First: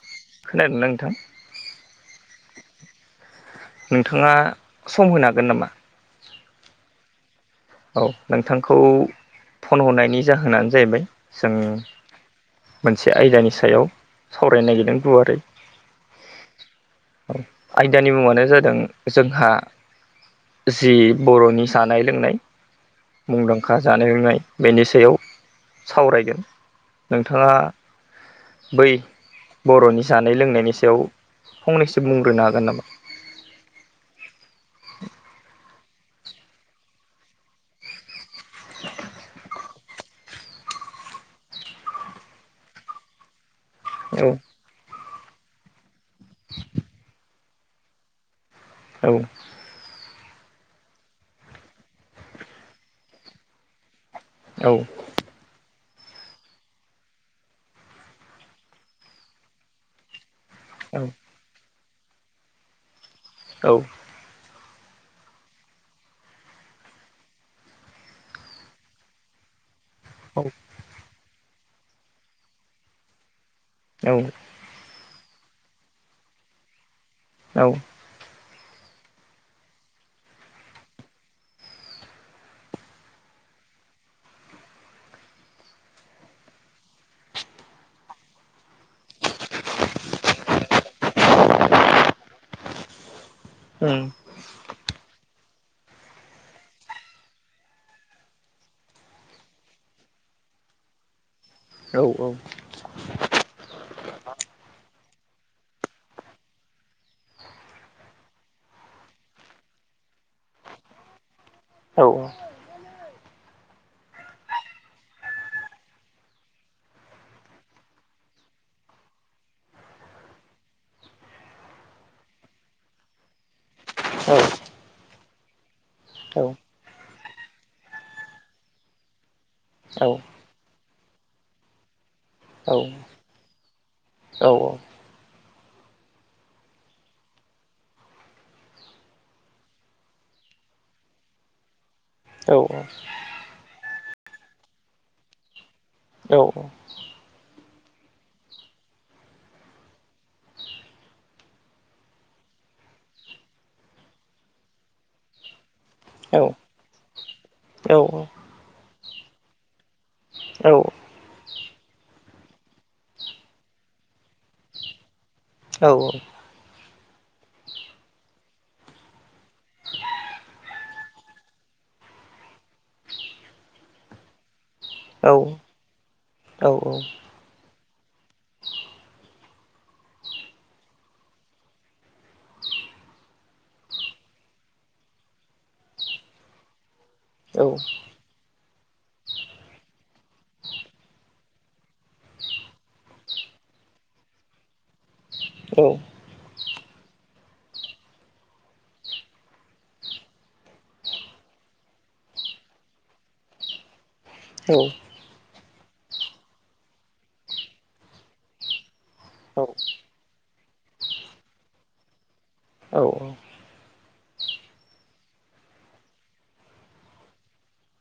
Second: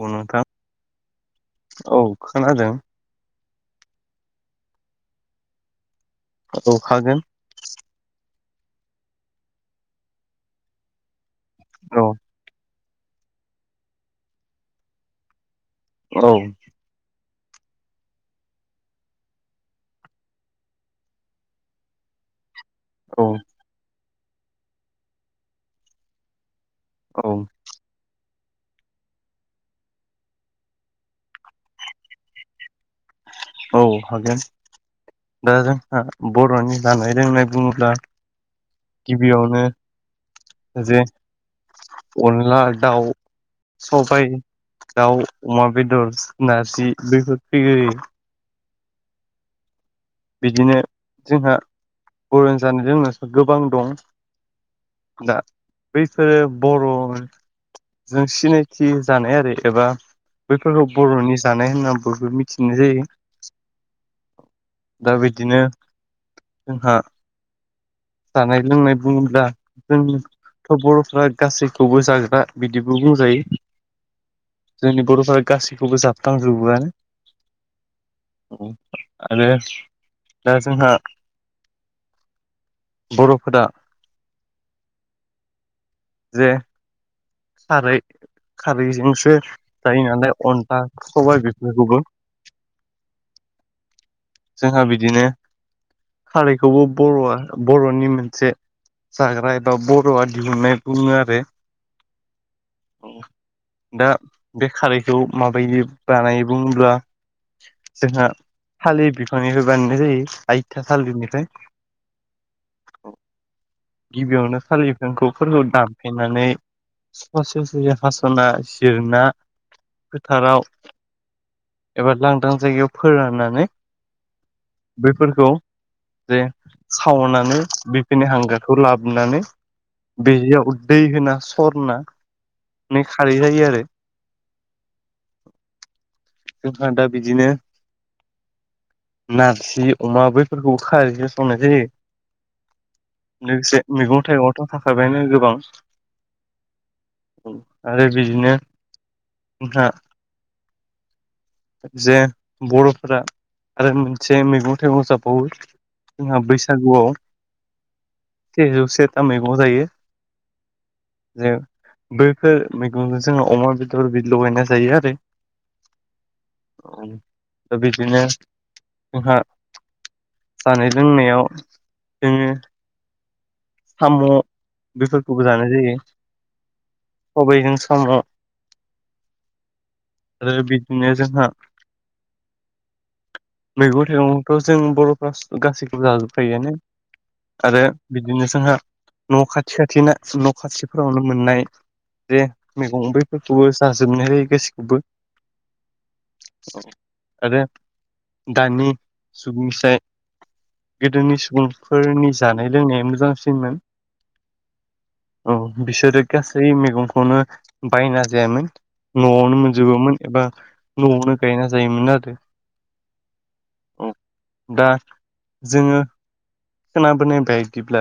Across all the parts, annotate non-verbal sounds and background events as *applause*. औ नोंथां खोनादोंना नोंथां औ खोनादों नोंथाङा सम होनो हागोन नामा? औ हागोन औ नोंथांखौ फन हरनायनि जाहोनानो जाहैबाय जों औ मोनसे आयदानि सायाव सावरायनो नागिरदों गुवारै औ औ आयदानि मुङानो जादों जोंहा जि बर'नि जानाय लोंनाय औ मुंदांखा जानाय लोंनाय बेनि सायाव सावरायगोन। औ नोंथाङा बै बर'नि जानाय लोंनायनि सायाव फंनैसो बुंग्रोनो हागोन नामा? औ हागोन। दा जोंहा बर'नि जानाय लोंनाय बुङोब्ला गिबियावनो जे अनला दाउ औ सबाय दाउ अमा बेदर नारजि बेफोर फैयोयो। औ बिदिनो जोंहा बर' जानाय लोंनाावसो गोबां दं औ दा बैफोरो बर'जों सिनायथि जानाय आरो एबा बैफोरखौ औ बर'नि जानाय होनना बयबो मिथिनाय जायो। औ दा बिदिनो जोंहा जानाय लोंनाय बुङोब्ला औ जोंथ' बर'फ्रा गासैखौबो जागोना बिदिबो बुंजायो। औ जोंनि बर'फोरा गासैखौबो जाफा्मजोबोआनो औ आरो दा जोंहा बर'फोरा जे खारै खारैजोंसो जायो नालाय अनला, सबायाइ बेफोरखौबो *inaudible* जोंहा बिदिनो खारैखौबो बर'आ बर'नि मोनसे जाग्रा एबा बरआ दिहुन्नाय बुङो आरो औ औ दा बे खारैखौ माबायदि बानायो बुङोब्ला जोंहा थालिर बिफांनिफ्राय बानायनाय जायो आइथा थालिरनिफ्राय। औ गिबियावनो थालिर बिफांफोरखौ दानफायनानै ससे ससेयै हास'ना जिरना फोथाराव एबा लांदां जायगायाव फोराननानै बैफोरखौ जे सावनानै बिफोरिनि हांगारखौ लाबोनानै औ बेयाव दैै होना सो औ सरनानै खारै जायो आरो। औ जोंहा दा बिदिनो नारजि अमा बैफोरखौ खारैजों संनाय जायो। लोगोसे मैगं थाइगंआवथ थाखाबायानो गोबां। औ आरो बिदिनो जोंहा जे बर'फोरा आरो मोनसे मैगं थाइगं जाबावो जोंहा बैसागुआव सेजौ सेथा मैगं जायो। जों बैफोर मैगंजों जोङो अमा बेदर बि लगायनाय जायो आरो। औ औ। दा बिदिनो जोंहा जानाय लोंनायाव जोङो साम' बेफोरखौबो जानाय जायो। सबाइजों साम' आरो बिद बिदिनो जोंहा मैगं थाइगंथ' जों बर'फ्रा गासैखौबो जाजोबखायोआनो। आरो बिदिनो जोंहा न' खाथि खाथिना न' खाथिफोरावनो मोननाय बे मैगंफोरखौबो जाजोबनाय जायो गासैखौबो। आरो दानि सुबुंसाय। गोदोनि सुबुंफोरनि जानाय लोंनाया मोजांसिनमोन। औ। औ बिसोरो गासै मैगंखौनो बायना जायामोन। न'आवनो मोनजोबोमोन एबा न'आवनो गायना जायोमोन आरो। उ दा जोङो खोनाबोनाय बायदिब्ला।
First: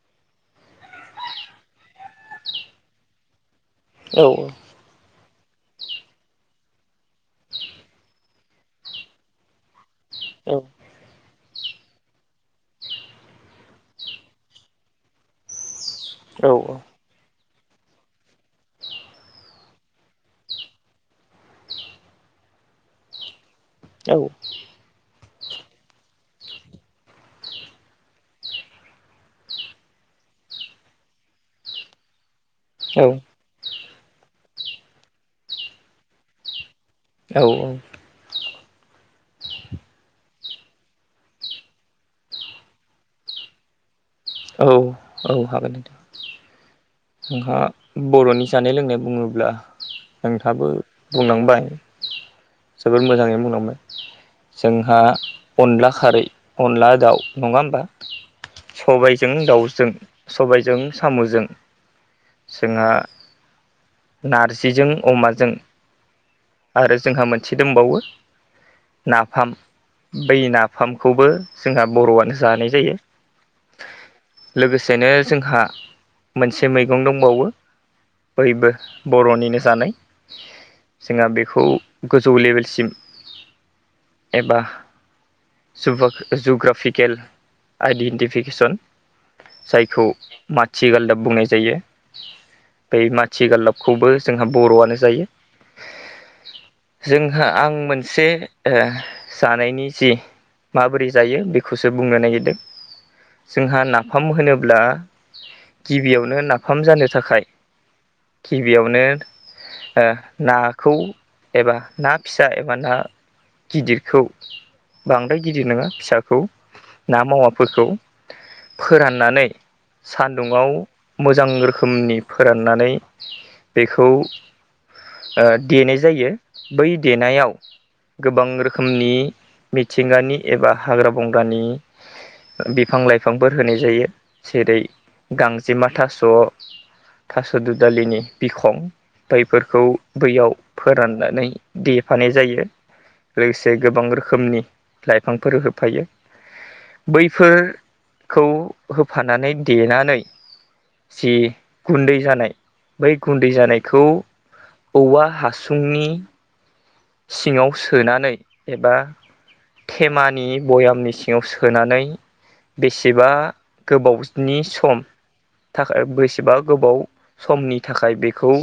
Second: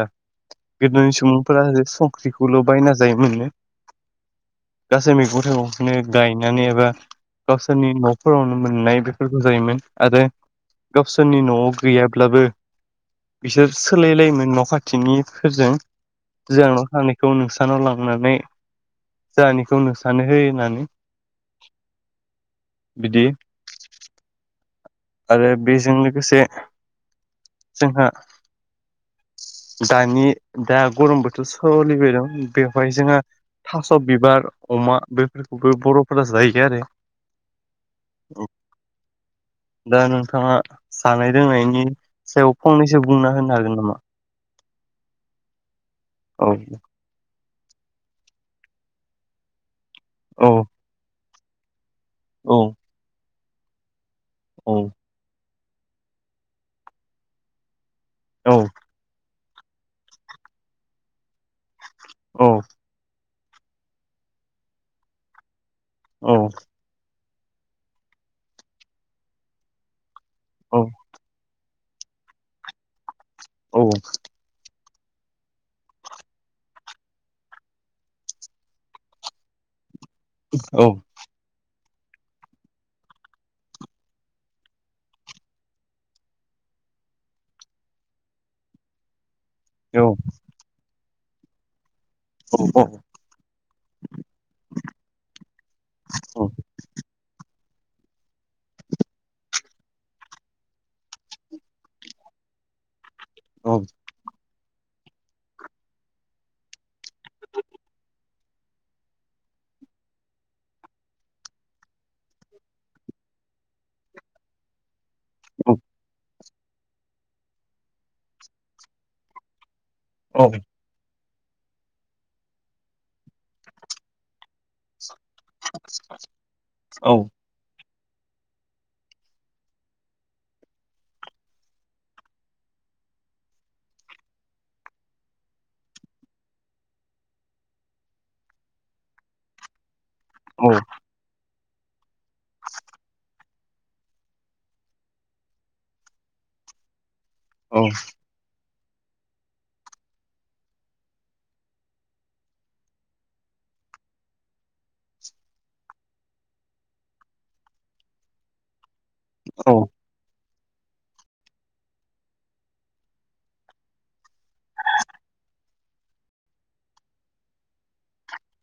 गोदोनि सुबुंफोरा संख्रिखौल' बायना जायोमोननो। गासै मैगं थाइगंखौनो गायनानै एबा गावसोरनि न'फोरावनो मोननाय बेफोरखौ जायोमोन आरो गावसोरनि न'आव गैयाब्लाबो। बिसोर सोलायलायोमोन न' खाथिनिफोरजों। जोंनाव थानायखौ नोंसानाव लांनानै। जानिखौ नोंस्रानो होननानै। बिदि औ। आरो बेजों लोगोसे जोंहा। दानि दा गरम बोथोर सोलिबाय दं बेवहाय जोंहा। थास' बिबार अमा बेफोरखौबो बर'फोरा जायो आरो। *inaudible* दा नोंथाङा जानाय लोंनायनि सायाव फंनैसो बुंना होनो हागोन नामा? हागोन नोंथां औ। जोंहा बर'नि जानाय लोंनाय बुङोब्ला औ नोंथांबो बुंलांबाय। औ जोबोद मोजाङै बुंलांबाय औ जोंहा। अनला खारै अनला दाउ नङा होमबा औ सबाइ जों दाउजों सबायजों साम'जों जोंहा नारजिजों अमाजों औ आरो जोंहा मोनसे से दंबावो नाफाम बै औ नाफामखौबो जोंहा बर'आनो जानाय जायो औ लोगोसेनो जोंहा मोनसे मैगं दंबावो बैयबो बर'निनो जानाय औ जोंहा बेखौ गोजौ लेभेलसिम एबा जुग्रा जुग्राफिकेल आइडेन्टिफिकेसन औ जायखौ माथि गालदाब बुंनाय जायो बै *inaudible* माथि गालाबखौबो जोंहा बर'आनो जायो जोंहा आं मोनसे जानायनि जि माबोरै जायो बेखौसो बुंनो नागिरदों औ जोंहा नाफाम होनोब्ला गिबियावनो नाफाम जानो थाखाय गिबियावनो आ नाखौ एबा ना फिसा एबा ना गिदिरखौ बांद्राय गिदिर नङा फिसाखौ ना मावाफोरखौ फोराननानै सान्दुङाव मोजां रोखोमनि फोराननानै बेखौ ओ देनाय जायो बै औ देनायाव गोबां रोखोमनि मिथिंगानि एबा हाग्रा बंग्रानि बिफां लाइफांफोर होनाय जायो जेरै गांजेमा थास' थास' दुदालिनि बिखं बैफोरखौ बैयाव फोराननानै दे होफानाय जायो लोगोसे गोबां रोखोमनि लाइफांफोर होफायो बैफोरखौ होफानानै देनानै जि गुन्दै जानाय बै गुन्दै जानायखौ औवा हासुंनि सिङाव सोनानै एबा औ औ औ थेमानि बयामनि सिङाव सोनानै बेसेबा गोबावनि सम थाखाय बेसेबा गोबाव समनि थाखाय बेखौ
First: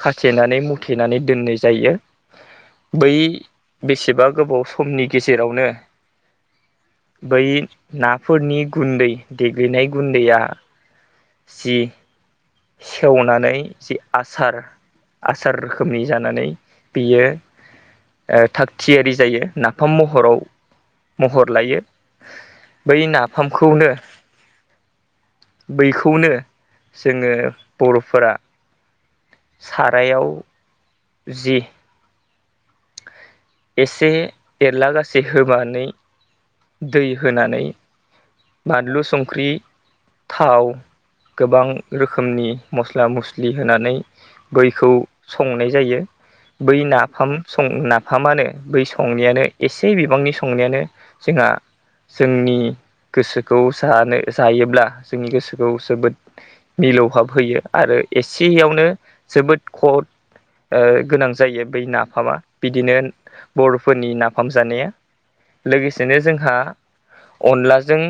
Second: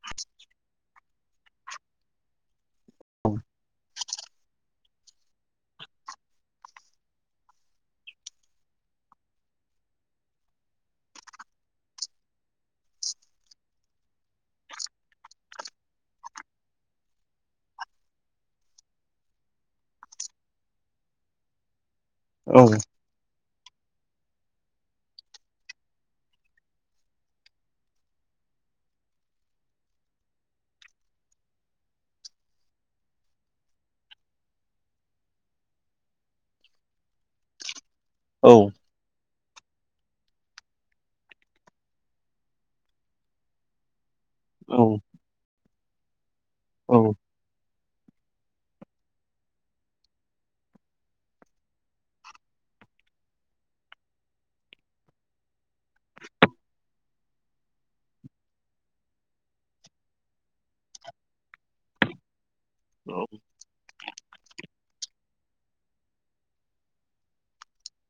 खाथेनानै मुथेनानै दोननाय जायो बै बेसे बेसेबा गोबाव समनि गेजेरावनो बै नाफोरनि गुन्दै देग्लिनाय गुन्दैया जि सेवनानै जि आसार आसार रोखोमनि जानानै बियो ओ थाग थियारि जायो नाफाम महराव महर लायो बै नाफामखौनो बैखौनो जोङो बर'फोरा सारायाव जि एसे एरला गासै होनानै दै होनानै बानलु संख्रि थाव गोबां रोखोमनि मस्ला मस्लि होनानै बैखौ संनाय जायो बै नाफाम संना नाफामानो बै संनायानो एसे बिबांनि संनायानो जोंहा जोंनि गोसोखौ जानो जायोब्ला जोंनि गोसोखौ जोबोद मिलौहाब होयो आरो एसेयावनो जोबोद खद ओ गोनां जायो बै नाफामा बिदिनो बर' फोरनि नाफाम जानाया लोगोसेनो जोंहा अनला जों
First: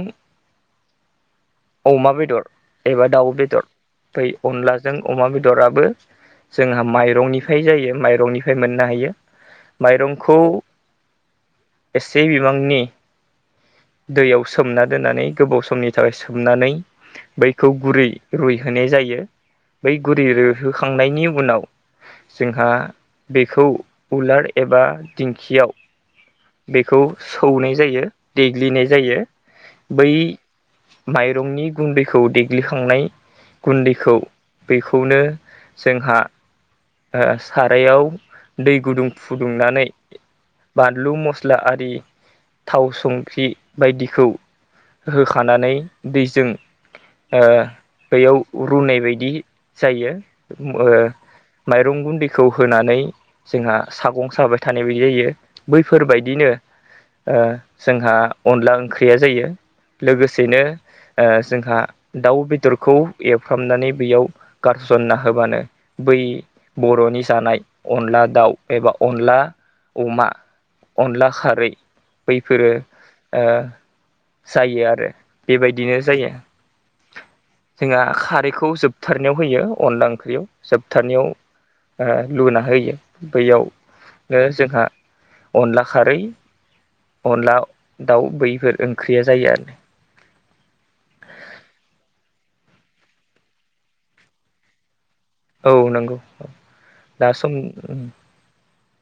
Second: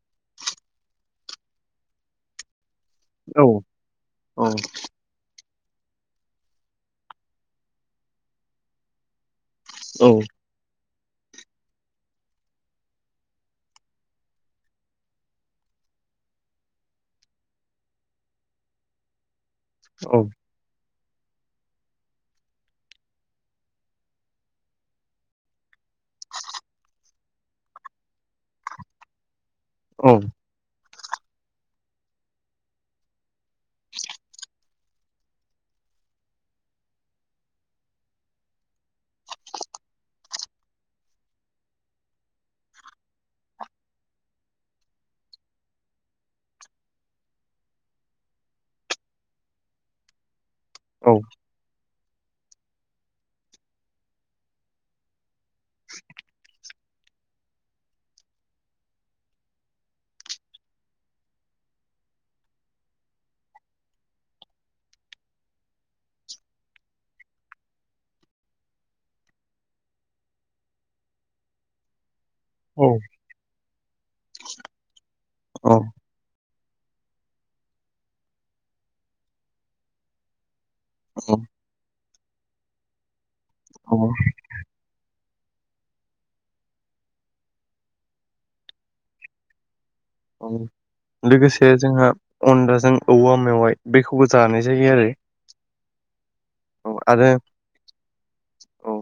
अमा बेदर एबा दाउ बेदर औ बै अनलाजों अमा बेदर। राबो जोंहा माइरंनिफ्राय जायो माइरंनिफ्राय मोननो हायो। माइरंखौ एसे बिबांनि दैयाव सोमना दोननानै गोबाव समनि थाखाय सोमनानै बैखौ गुरै रुइहोनाय जायो बै गुरै रुइहोखांनायनि उनाव जोंहा बेखौ उलार एबा दिंखियाव बेखौ सौनाय जायो देग्लिनाय जायो बै माइरंनि गुन्दैखौ देग्लिखांनाय गुन्दैखौ बेखौनो जोंहा ओ सारायाव दै गुदुं फुदुंनानै बानलु मस्ला आरि थाव संख्रि बायदिखौ होखानानै दैजों ओ बैयाव रुनाय बायदि जायो ओम माइरं गुन्दैखौ होनानै जोंहा सागं साबाय थानाय बायदि जायो बैफोरबायदिनो ओ जोंहा अनला ओंख्रिया जायो लोगोसेनो ओ जोंहा दाउ बेदरखौ एरफ्रामनानै बेयाव गारससनना होबानो बै बर'नि जानाय अनला दाउ एबा अनला अमा अनला खारै बैफोरो ओ जायो आरो बेबायदिनो जायो। जोंहा खारैखौ जोबथारनायाव होयो अनला ओंख्रियाव। जोबथारनाययाव ओ लुना होयो औ बैयावनो जोंहा अनला खारै अनला दाव बैफोर ओंख्रिया जायो आरो। लोगोसे जोंहा अनदाजों औवा मेवाइ बेखौबो जानाय जायो आरो। औ नंगौ औ दा सम औ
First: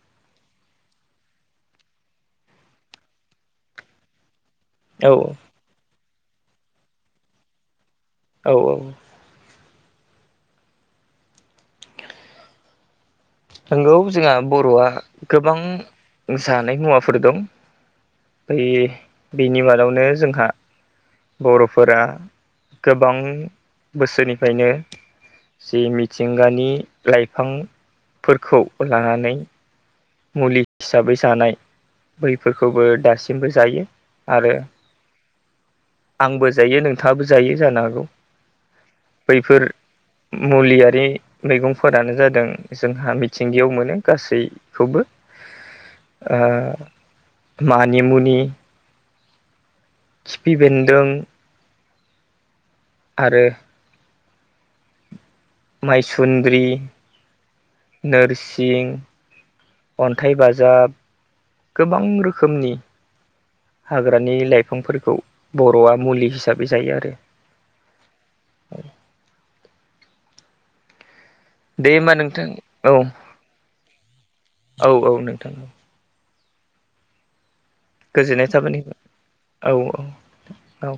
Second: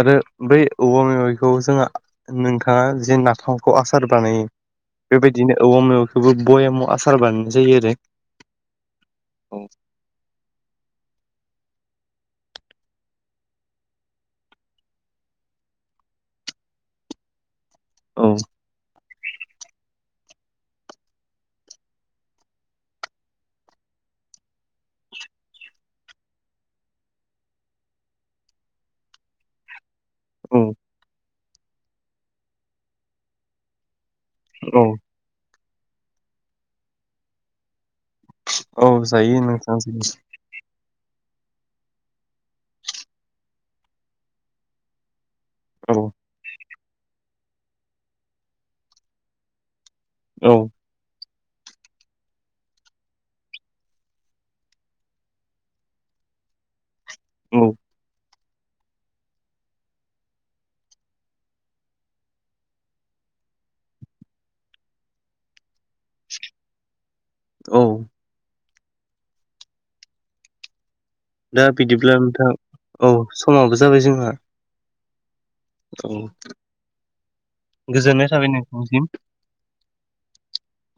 आरो बै औवा मेवाइखौ जोंहा नोंथांङा जे नाथामखौ आसार बानायो औ बेबायदिनो औवा मेवखौबो बयामाव आसार बानायनाय जायो आरो। औ औ औ नंगौ जोंहा बर'आ गोबां जानाय मुवाफोर दं। औ बेनि मादावनो जोंहा बर'फोरा गोबां बोसोरनिफ्रायनो जि मिथिंगानि लाइफां फोरखौ लानानै औ मुलि हिसाबै जानाय बैफोरखौबो दासिमबो जायो आरो औ आंबो जायो नोंथांङाबो जायो जानो हागौ। औ जायो बैफोर नोंथां मुलियारि मैगंफोरानो जादों जोंहा मिथिंगायाव मोनो गासैखौबो औ ओ मानिमुनि औ खिफि बेन्दों, आरो माइसुन्द्रि, औ नोरसिं, अन्थाइ बाजाब गोबां रोखोमनि हाग्रानि लाइफांफोरखौ बर'आ मुलि हिसाबै जायो आरो औ औ दा बिदिब्ला नोंथां औ समाबो जाबाय जोंहा औ औ नोंथां। औ गोजोननाय थाबाय नोंथांनिसिम औ औ औ